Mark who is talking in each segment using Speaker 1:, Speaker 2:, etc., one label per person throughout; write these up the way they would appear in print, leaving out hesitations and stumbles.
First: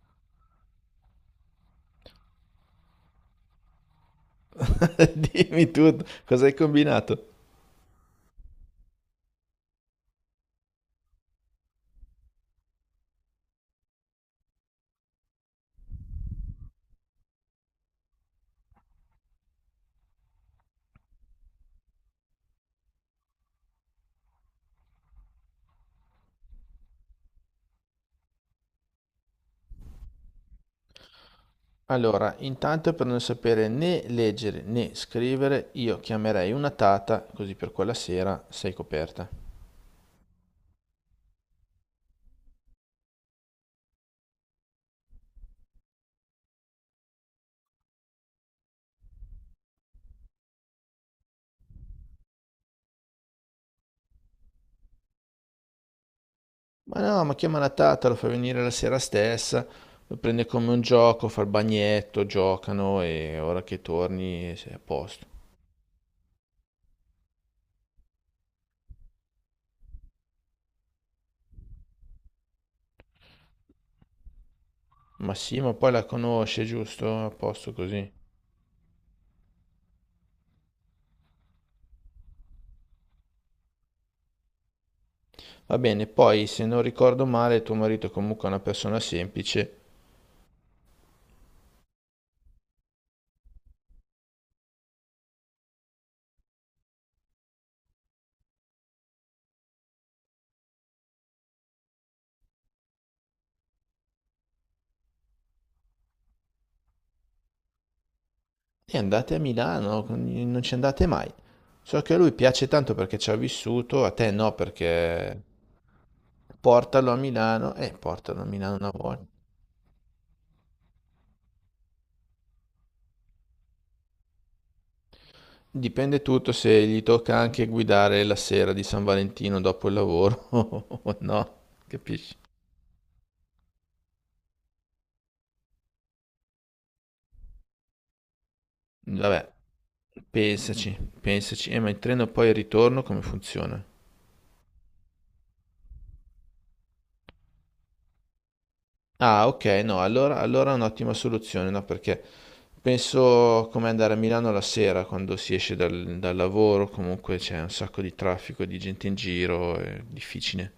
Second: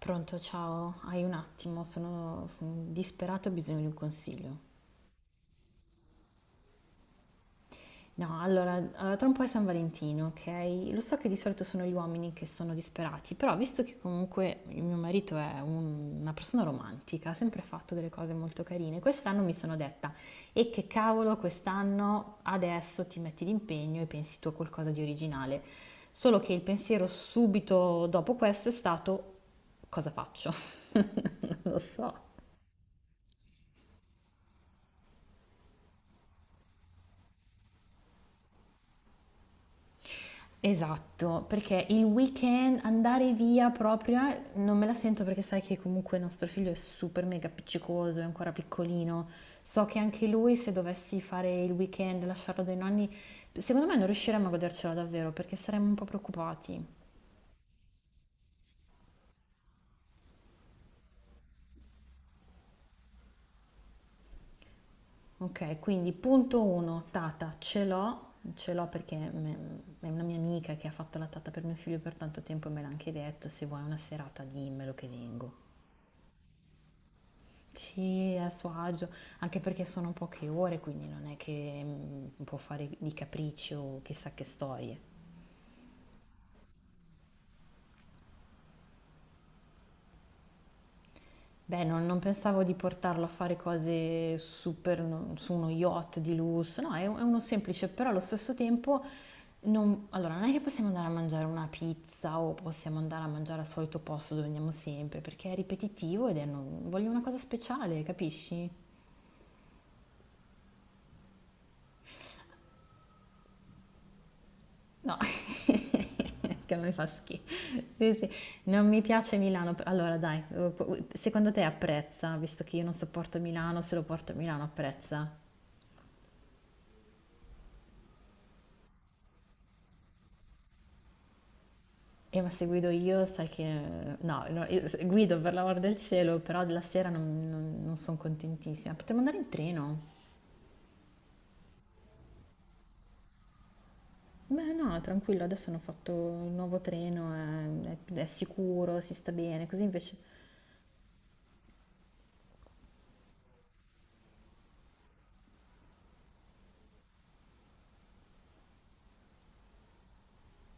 Speaker 1: Pronto, ciao, hai un attimo, sono disperata, ho bisogno di un consiglio.
Speaker 2: Dimmi tutto, cosa hai combinato?
Speaker 1: No, allora, tra un po' è San Valentino, ok? Lo so che di solito sono gli uomini che sono disperati, però visto che comunque il mio marito è una persona romantica, ha sempre fatto delle cose molto carine, quest'anno mi sono detta, e che cavolo, quest'anno adesso ti metti d'impegno e pensi tu a qualcosa di originale. Solo che il pensiero subito dopo questo è stato, cosa faccio? Non lo so.
Speaker 2: Allora, intanto per non sapere né leggere né scrivere, io chiamerei una tata, così per quella sera sei coperta.
Speaker 1: Esatto, perché il weekend andare via proprio non me la sento perché sai che comunque il nostro figlio è super mega appiccicoso, è ancora piccolino. So che anche lui se dovessi fare il weekend, lasciarlo dai nonni, secondo me non riusciremmo a godercelo davvero perché saremmo un po' preoccupati.
Speaker 2: Ma no, ma chiama la tata, lo fa venire la sera stessa, lo prende come un gioco, fa il bagnetto, giocano e ora che torni sei a posto.
Speaker 1: Ok, quindi punto 1, tata, ce l'ho perché è una mia amica che ha fatto la tata per mio figlio per tanto tempo e me l'ha anche detto, se vuoi una serata dimmelo che
Speaker 2: Ma
Speaker 1: vengo.
Speaker 2: sì, ma poi la conosce, giusto? A posto così.
Speaker 1: Sì, a suo agio, anche perché sono poche ore, quindi non è che può fare di capricci o chissà che storie.
Speaker 2: Va bene, poi se non ricordo male, tuo marito è comunque una persona semplice.
Speaker 1: Beh, non pensavo di portarlo a fare cose super no, su uno yacht di lusso, no, è, è uno semplice, però allo stesso tempo non, allora, non è che possiamo andare a mangiare una pizza o possiamo andare a mangiare al solito posto dove andiamo sempre, perché è ripetitivo ed è voglio una cosa speciale, capisci?
Speaker 2: E andate a Milano, non ci andate mai. So che a lui piace tanto perché ci ha vissuto, a te no,
Speaker 1: No.
Speaker 2: perché
Speaker 1: Che mi fa
Speaker 2: portalo a
Speaker 1: schifo.
Speaker 2: Milano e
Speaker 1: Sì, sì.
Speaker 2: portalo a Milano
Speaker 1: Non
Speaker 2: una
Speaker 1: mi
Speaker 2: volta.
Speaker 1: piace Milano. Allora, dai, secondo te apprezza, visto che io non sopporto Milano, se lo porto a Milano apprezza?
Speaker 2: Dipende tutto se gli tocca anche guidare la sera di San Valentino dopo il lavoro o no, capisci?
Speaker 1: Ma se guido io, sai che... No, no, io guido per l'amor del cielo, però la sera non sono contentissima. Potremmo andare in
Speaker 2: Vabbè,
Speaker 1: treno?
Speaker 2: pensaci, pensaci. Ma il treno poi al ritorno come funziona?
Speaker 1: Beh, no, tranquillo, adesso hanno fatto il nuovo treno, è, è sicuro, si sta
Speaker 2: Ah, ok,
Speaker 1: bene, così
Speaker 2: no,
Speaker 1: invece.
Speaker 2: allora, allora è un'ottima soluzione, no? Perché penso come andare a Milano la sera quando si esce dal lavoro, comunque c'è un sacco di traffico, di gente in giro, è difficile.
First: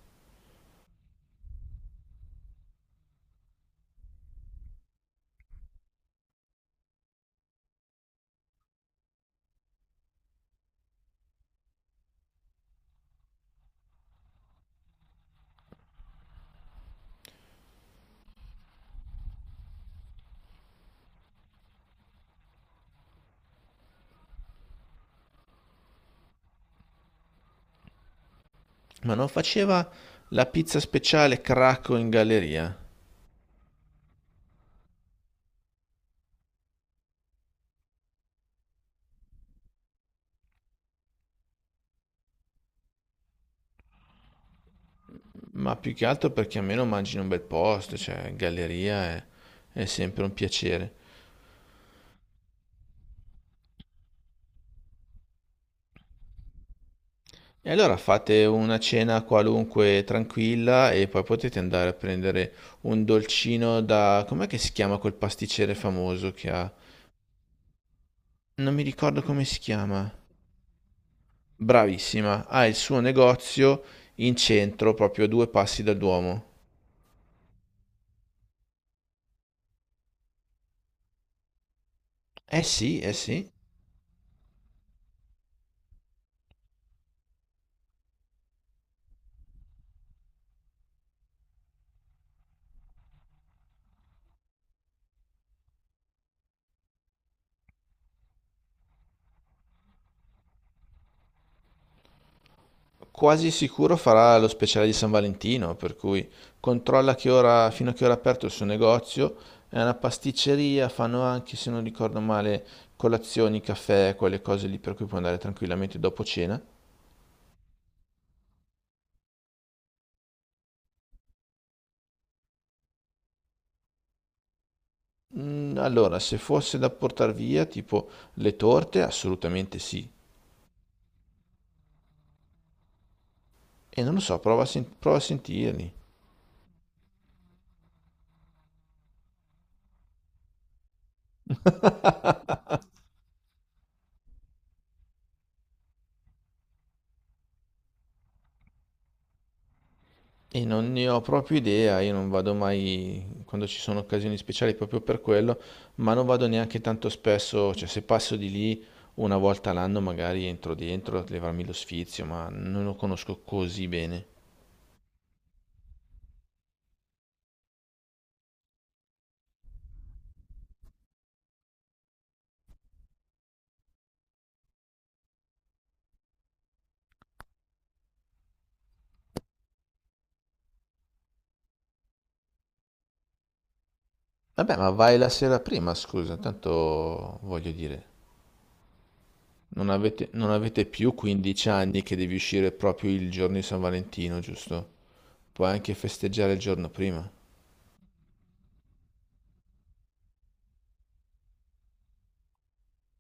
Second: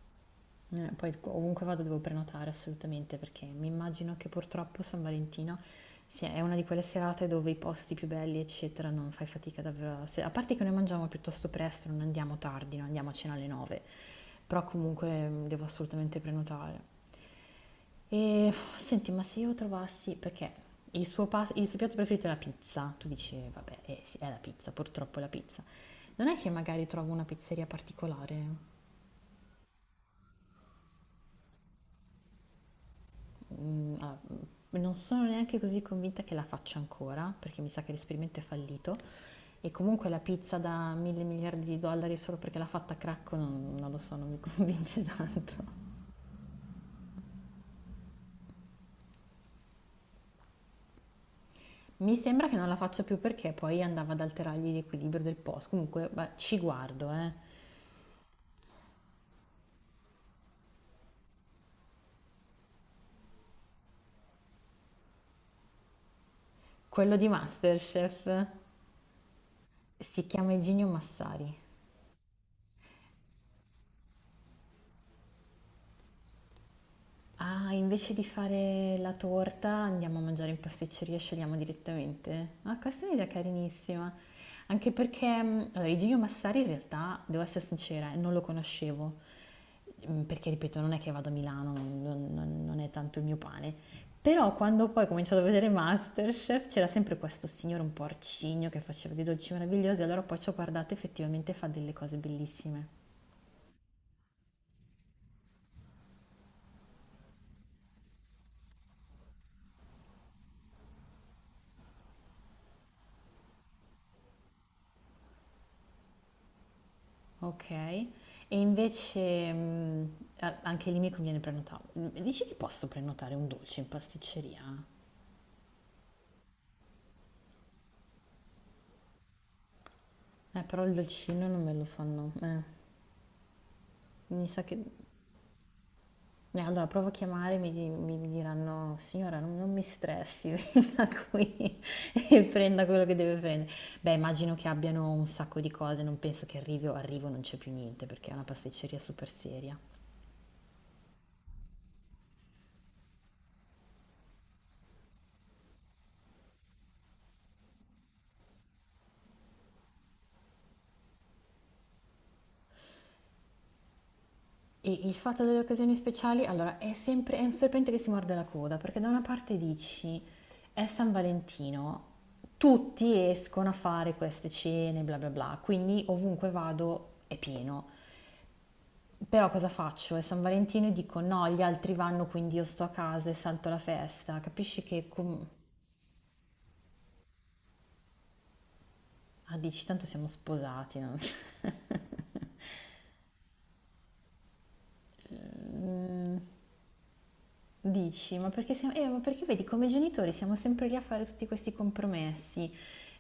Speaker 1: Poi ovunque vado devo prenotare assolutamente perché mi immagino che purtroppo San Valentino sia, è una di quelle serate dove i posti più belli, eccetera, non fai fatica davvero. A se- A parte che noi mangiamo piuttosto presto, non andiamo tardi, non andiamo a cena alle 9, però comunque devo assolutamente prenotare. E senti, ma se io trovassi, perché il il suo piatto preferito è la pizza, tu dici, vabbè, sì, è la pizza, purtroppo è la pizza. Non è che magari trovo una pizzeria particolare?
Speaker 2: Ma non faceva la pizza speciale Cracco in galleria,
Speaker 1: Non sono neanche così convinta che la faccia ancora, perché mi sa che l'esperimento è fallito. E comunque la pizza da mille miliardi di dollari solo perché l'ha fatta a Cracco non lo so, non mi convince
Speaker 2: ma
Speaker 1: tanto.
Speaker 2: più che altro perché almeno mangi in un bel posto, cioè galleria è sempre un piacere.
Speaker 1: Mi sembra che non la faccia più perché poi andava ad alterargli l'equilibrio del post. Comunque beh, ci guardo, eh.
Speaker 2: E allora fate una cena qualunque tranquilla e poi potete andare a prendere un dolcino da... Com'è che si chiama quel pasticcere famoso che ha?
Speaker 1: Quello di Masterchef
Speaker 2: Non mi ricordo come si chiama.
Speaker 1: si chiama Eginio Massari.
Speaker 2: Bravissima, ha il suo negozio in centro, proprio a due passi dal Duomo.
Speaker 1: Ah, invece di fare la torta andiamo a mangiare in pasticceria e scegliamo direttamente?
Speaker 2: Eh
Speaker 1: Ah,
Speaker 2: sì,
Speaker 1: questa è
Speaker 2: eh
Speaker 1: un'idea
Speaker 2: sì.
Speaker 1: carinissima. Anche perché, allora, Igino Massari in realtà, devo essere sincera, non lo conoscevo. Perché, ripeto, non è che vado a Milano, non è tanto il mio pane. Però quando poi ho cominciato a vedere Masterchef c'era sempre questo signore un po' arcigno che faceva dei dolci meravigliosi, allora poi ci ho guardato effettivamente fa delle cose bellissime.
Speaker 2: Quasi sicuro farà lo speciale di San Valentino, per cui controlla che ora, fino a che ora è aperto il suo negozio. È una pasticceria, fanno anche, se non ricordo male, colazioni, caffè, quelle cose lì per cui puoi andare tranquillamente dopo cena.
Speaker 1: Okay. E invece, a anche lì mi conviene prenota dici che posso prenotare un dolce in pasticceria?
Speaker 2: Mm, allora, se fosse da portare via, tipo le torte, assolutamente sì.
Speaker 1: Però il dolcino non me lo fanno
Speaker 2: E non lo so,
Speaker 1: mi sa
Speaker 2: prova a,
Speaker 1: che
Speaker 2: prova a sentirli.
Speaker 1: allora provo a chiamare, mi di mi mi diranno: "Signora non mi stressi, venga qui e prenda quello che deve prendere". Beh, immagino che abbiano un sacco di cose, non penso che arrivo e non c'è più niente, perché è una pasticceria super seria.
Speaker 2: E non ne ho proprio idea, io non vado mai quando ci sono occasioni speciali proprio per quello, ma non vado neanche tanto spesso, cioè se passo di lì una volta all'anno magari entro dentro a levarmi lo sfizio, ma non lo conosco così bene.
Speaker 1: Il fatto delle occasioni speciali, allora, è un serpente che si morde la coda, perché da una parte dici è San Valentino, tutti escono a fare queste cene, bla bla bla, quindi ovunque vado è pieno. Però cosa faccio? È San Valentino e dico no, gli altri vanno, quindi io sto a casa e salto la festa.
Speaker 2: Vabbè,
Speaker 1: Capisci
Speaker 2: ma
Speaker 1: che
Speaker 2: vai la sera prima, scusa, tanto voglio dire,
Speaker 1: ah, dici tanto siamo
Speaker 2: non avete
Speaker 1: sposati,
Speaker 2: più
Speaker 1: no?
Speaker 2: 15 anni che devi uscire proprio il giorno di San Valentino, giusto? Puoi anche
Speaker 1: Mm,
Speaker 2: festeggiare il giorno prima.
Speaker 1: Dici, ma perché siamo, ma perché vedi, come genitori siamo sempre lì a fare tutti questi compromessi.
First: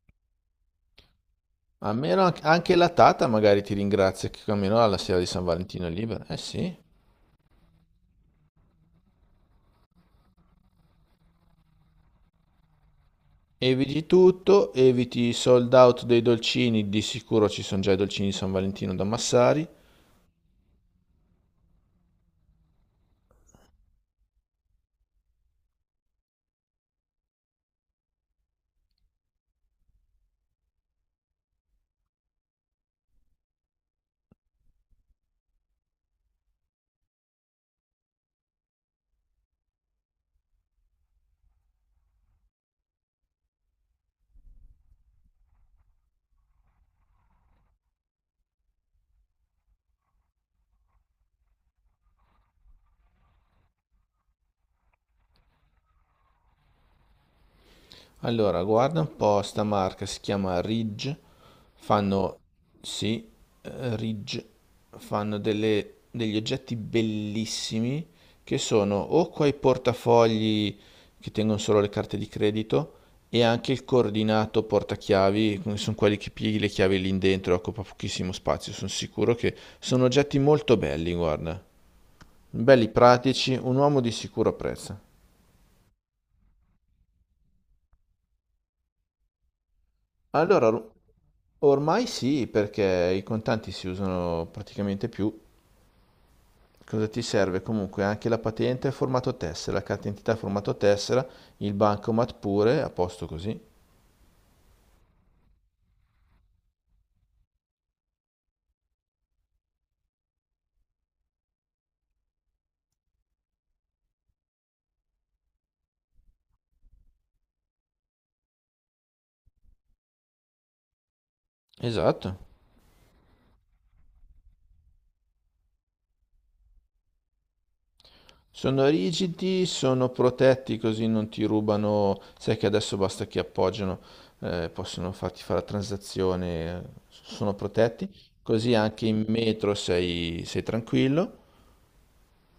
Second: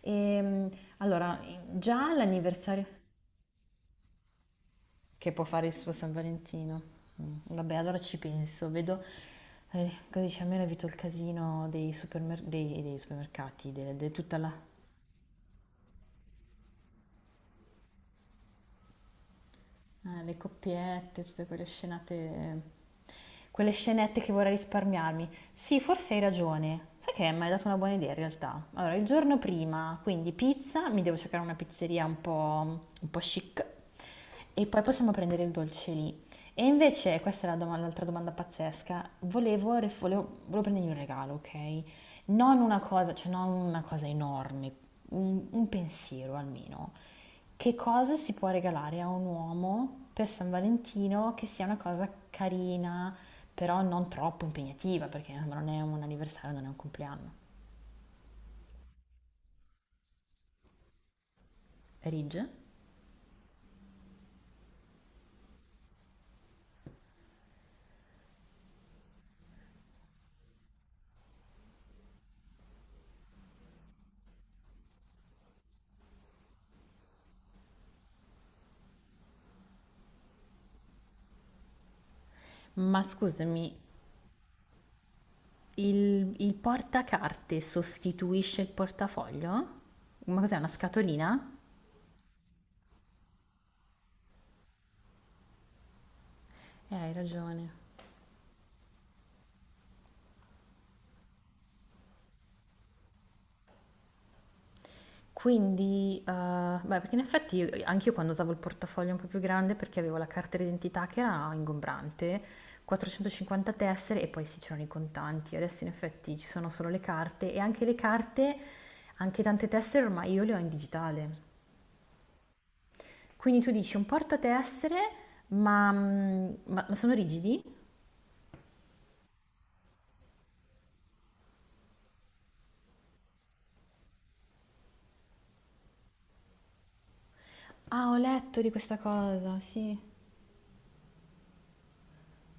Speaker 1: Ehm, allora,
Speaker 2: A
Speaker 1: già
Speaker 2: meno anche
Speaker 1: l'anniversario
Speaker 2: la tata magari ti ringrazia che almeno alla sera di
Speaker 1: che
Speaker 2: San
Speaker 1: può fare il
Speaker 2: Valentino è
Speaker 1: suo San
Speaker 2: libera. Eh sì.
Speaker 1: Valentino. Vabbè, allora ci penso, vedo, cosa dice, almeno evito il casino dei supermercati,
Speaker 2: Eviti
Speaker 1: de tutta la.
Speaker 2: tutto, eviti i sold out dei dolcini, di sicuro ci sono già i dolcini di San Valentino da Massari.
Speaker 1: Le coppiette, tutte quelle scenate, quelle scenette che vorrei risparmiarmi. Sì, forse hai ragione. Sai che mi hai dato una buona idea in realtà. Allora, il giorno prima, quindi pizza, mi devo cercare una pizzeria un po' chic e poi possiamo prendere il dolce lì. E invece, questa è la l'altra domanda pazzesca, volevo prendergli un regalo, ok? Non una cosa, cioè non una cosa enorme, un pensiero almeno. Che cosa si può regalare a un uomo per San Valentino che sia una cosa carina, però non troppo impegnativa, perché insomma, non è un anniversario, non è un compleanno.
Speaker 2: Allora, guarda un po', sta marca si chiama Ridge, fanno,
Speaker 1: Ridge?
Speaker 2: sì, Ridge, fanno degli oggetti bellissimi che sono o quei portafogli che tengono solo le carte di credito e anche il coordinato portachiavi, che sono quelli che pieghi le chiavi lì dentro, e occupa pochissimo spazio, sono sicuro che sono oggetti molto belli, guarda, belli
Speaker 1: Ma
Speaker 2: pratici, un
Speaker 1: scusami,
Speaker 2: uomo di sicuro apprezza.
Speaker 1: il portacarte sostituisce il portafoglio? Ma cos'è,
Speaker 2: Allora,
Speaker 1: una scatolina?
Speaker 2: ormai sì, perché i contanti si usano praticamente più. Cosa
Speaker 1: Hai
Speaker 2: ti serve?
Speaker 1: ragione.
Speaker 2: Comunque anche la patente a formato tessera, la carta d'identità a formato tessera, il bancomat pure, a posto così.
Speaker 1: Quindi, beh, perché in effetti anche io quando usavo il portafoglio un po' più grande perché avevo la carta d'identità che era ingombrante, 450 tessere e poi sì, c'erano i contanti. Adesso in effetti ci sono solo le carte e anche le carte, anche tante tessere ormai io le ho in digitale.
Speaker 2: Esatto.
Speaker 1: Quindi tu dici un portatessere, ma sono rigidi?
Speaker 2: Sono rigidi, sono protetti così non ti rubano. Sai che adesso basta che appoggiano, possono farti fare la transazione, sono protetti.
Speaker 1: Ah, ho letto di
Speaker 2: Così
Speaker 1: questa
Speaker 2: anche in
Speaker 1: cosa,
Speaker 2: metro
Speaker 1: sì.
Speaker 2: sei tranquillo.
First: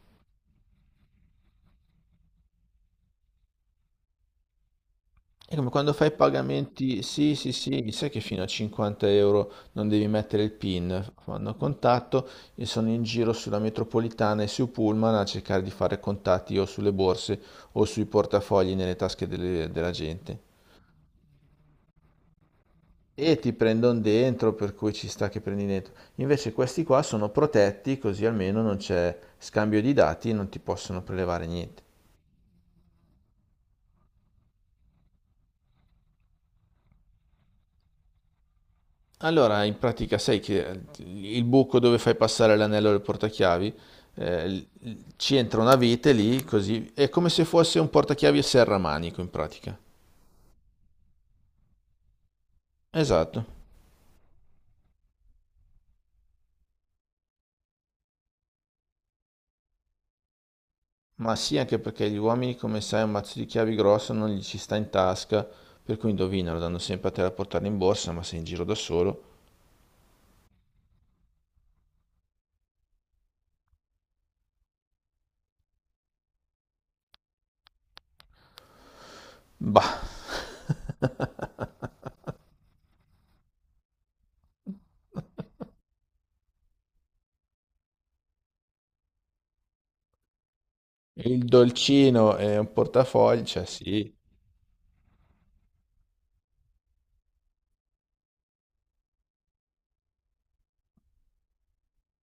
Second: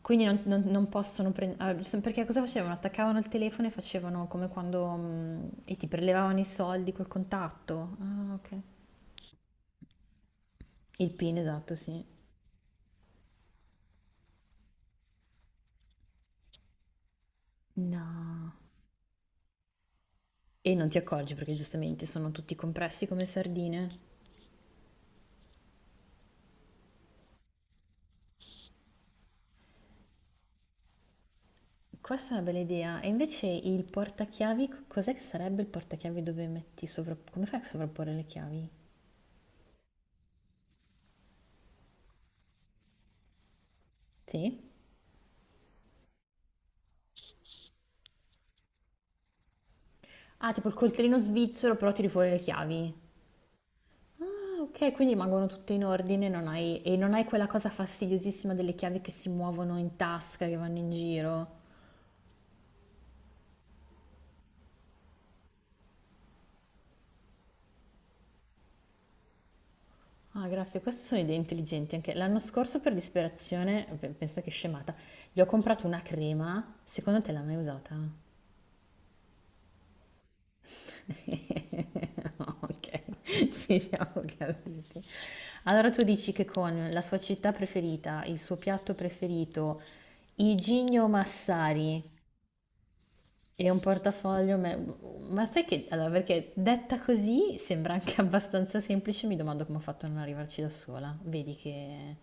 Speaker 1: Quindi non possono prendere... perché cosa facevano? Attaccavano il telefono e facevano come quando...
Speaker 2: È come
Speaker 1: e ti
Speaker 2: quando fai
Speaker 1: prelevavano i soldi
Speaker 2: pagamenti,
Speaker 1: col
Speaker 2: sì, sì, sì,
Speaker 1: contatto.
Speaker 2: sai che
Speaker 1: Ah,
Speaker 2: fino a
Speaker 1: ok.
Speaker 2: 50 € non devi mettere il PIN,
Speaker 1: Il PIN,
Speaker 2: fanno
Speaker 1: esatto, sì.
Speaker 2: contatto e sono in giro sulla metropolitana e su Pullman a cercare di fare contatti o sulle borse o sui
Speaker 1: No.
Speaker 2: portafogli nelle tasche della gente.
Speaker 1: E non ti accorgi perché giustamente sono tutti compressi come
Speaker 2: E ti
Speaker 1: sardine.
Speaker 2: prendono dentro, per cui ci sta che prendi dentro. Invece questi qua sono protetti, così almeno non c'è scambio di dati e non ti possono prelevare niente.
Speaker 1: Questa è una bella idea. E invece il portachiavi, cos'è che sarebbe il portachiavi dove metti sovra... Come fai a sovrapporre le chiavi?
Speaker 2: Allora, in pratica sai che il buco dove fai passare l'anello del portachiavi,
Speaker 1: Sì?
Speaker 2: ci entra una vite lì, così è come se fosse un portachiavi a serramanico in pratica.
Speaker 1: Ah, tipo il coltellino svizzero, però tiri fuori le chiavi.
Speaker 2: Esatto.
Speaker 1: Ah, ok, quindi rimangono tutte in ordine, non hai- e non hai quella cosa fastidiosissima delle chiavi che si muovono in tasca, che vanno in
Speaker 2: Ma
Speaker 1: giro.
Speaker 2: sì, anche perché gli uomini, come sai, un mazzo di chiavi grosso non gli ci sta in tasca, per cui indovinano, danno sempre a te da portare in borsa, ma sei in giro da solo.
Speaker 1: Ah, grazie, queste sono idee intelligenti anche. L'anno scorso per disperazione, pensa che scemata, gli ho comprato una crema, secondo te l'ha mai usata?
Speaker 2: Bah,
Speaker 1: Ok, finiamo capiti. Allora tu dici che con la sua città preferita, il suo piatto preferito, i Gigno
Speaker 2: il
Speaker 1: Massari
Speaker 2: dolcino e un portafoglio, cioè
Speaker 1: e un
Speaker 2: sì.
Speaker 1: portafoglio, ma sai che, allora, perché detta così sembra anche abbastanza semplice, mi domando come ho fatto a non arrivarci da sola. Vedi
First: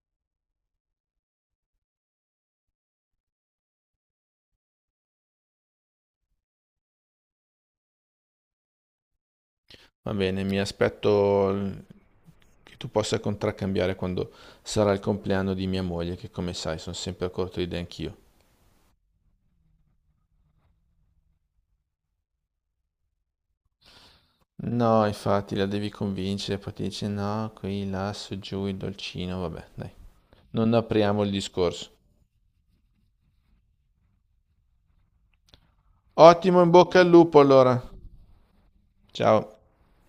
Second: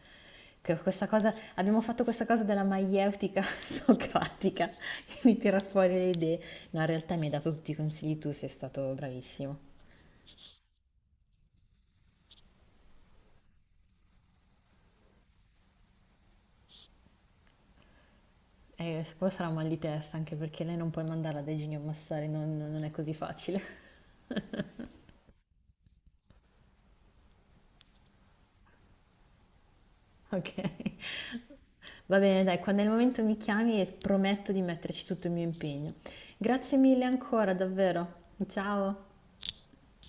Speaker 1: che questa cosa, abbiamo fatto questa cosa della maieutica socratica che mi tira fuori le idee. No, in realtà mi hai dato tutti i consigli tu, sei stato bravissimo.
Speaker 2: Va bene, mi aspetto che tu possa contraccambiare quando sarà il compleanno di mia moglie, che come sai sono sempre a corto di idee anch'io.
Speaker 1: E poi sarà un mal di testa, anche perché lei non puoi mandarla dai geni a massare, non è così facile.
Speaker 2: No, infatti la devi convincere, poi ti dice no, qui, là, su, giù, il dolcino, vabbè, dai.
Speaker 1: Ok,
Speaker 2: Non apriamo il discorso.
Speaker 1: va bene, dai, quando è il momento mi chiami e prometto di metterci tutto il mio impegno.
Speaker 2: Ottimo, in
Speaker 1: Grazie
Speaker 2: bocca
Speaker 1: mille
Speaker 2: al lupo
Speaker 1: ancora,
Speaker 2: allora.
Speaker 1: davvero. Ciao.
Speaker 2: Ciao.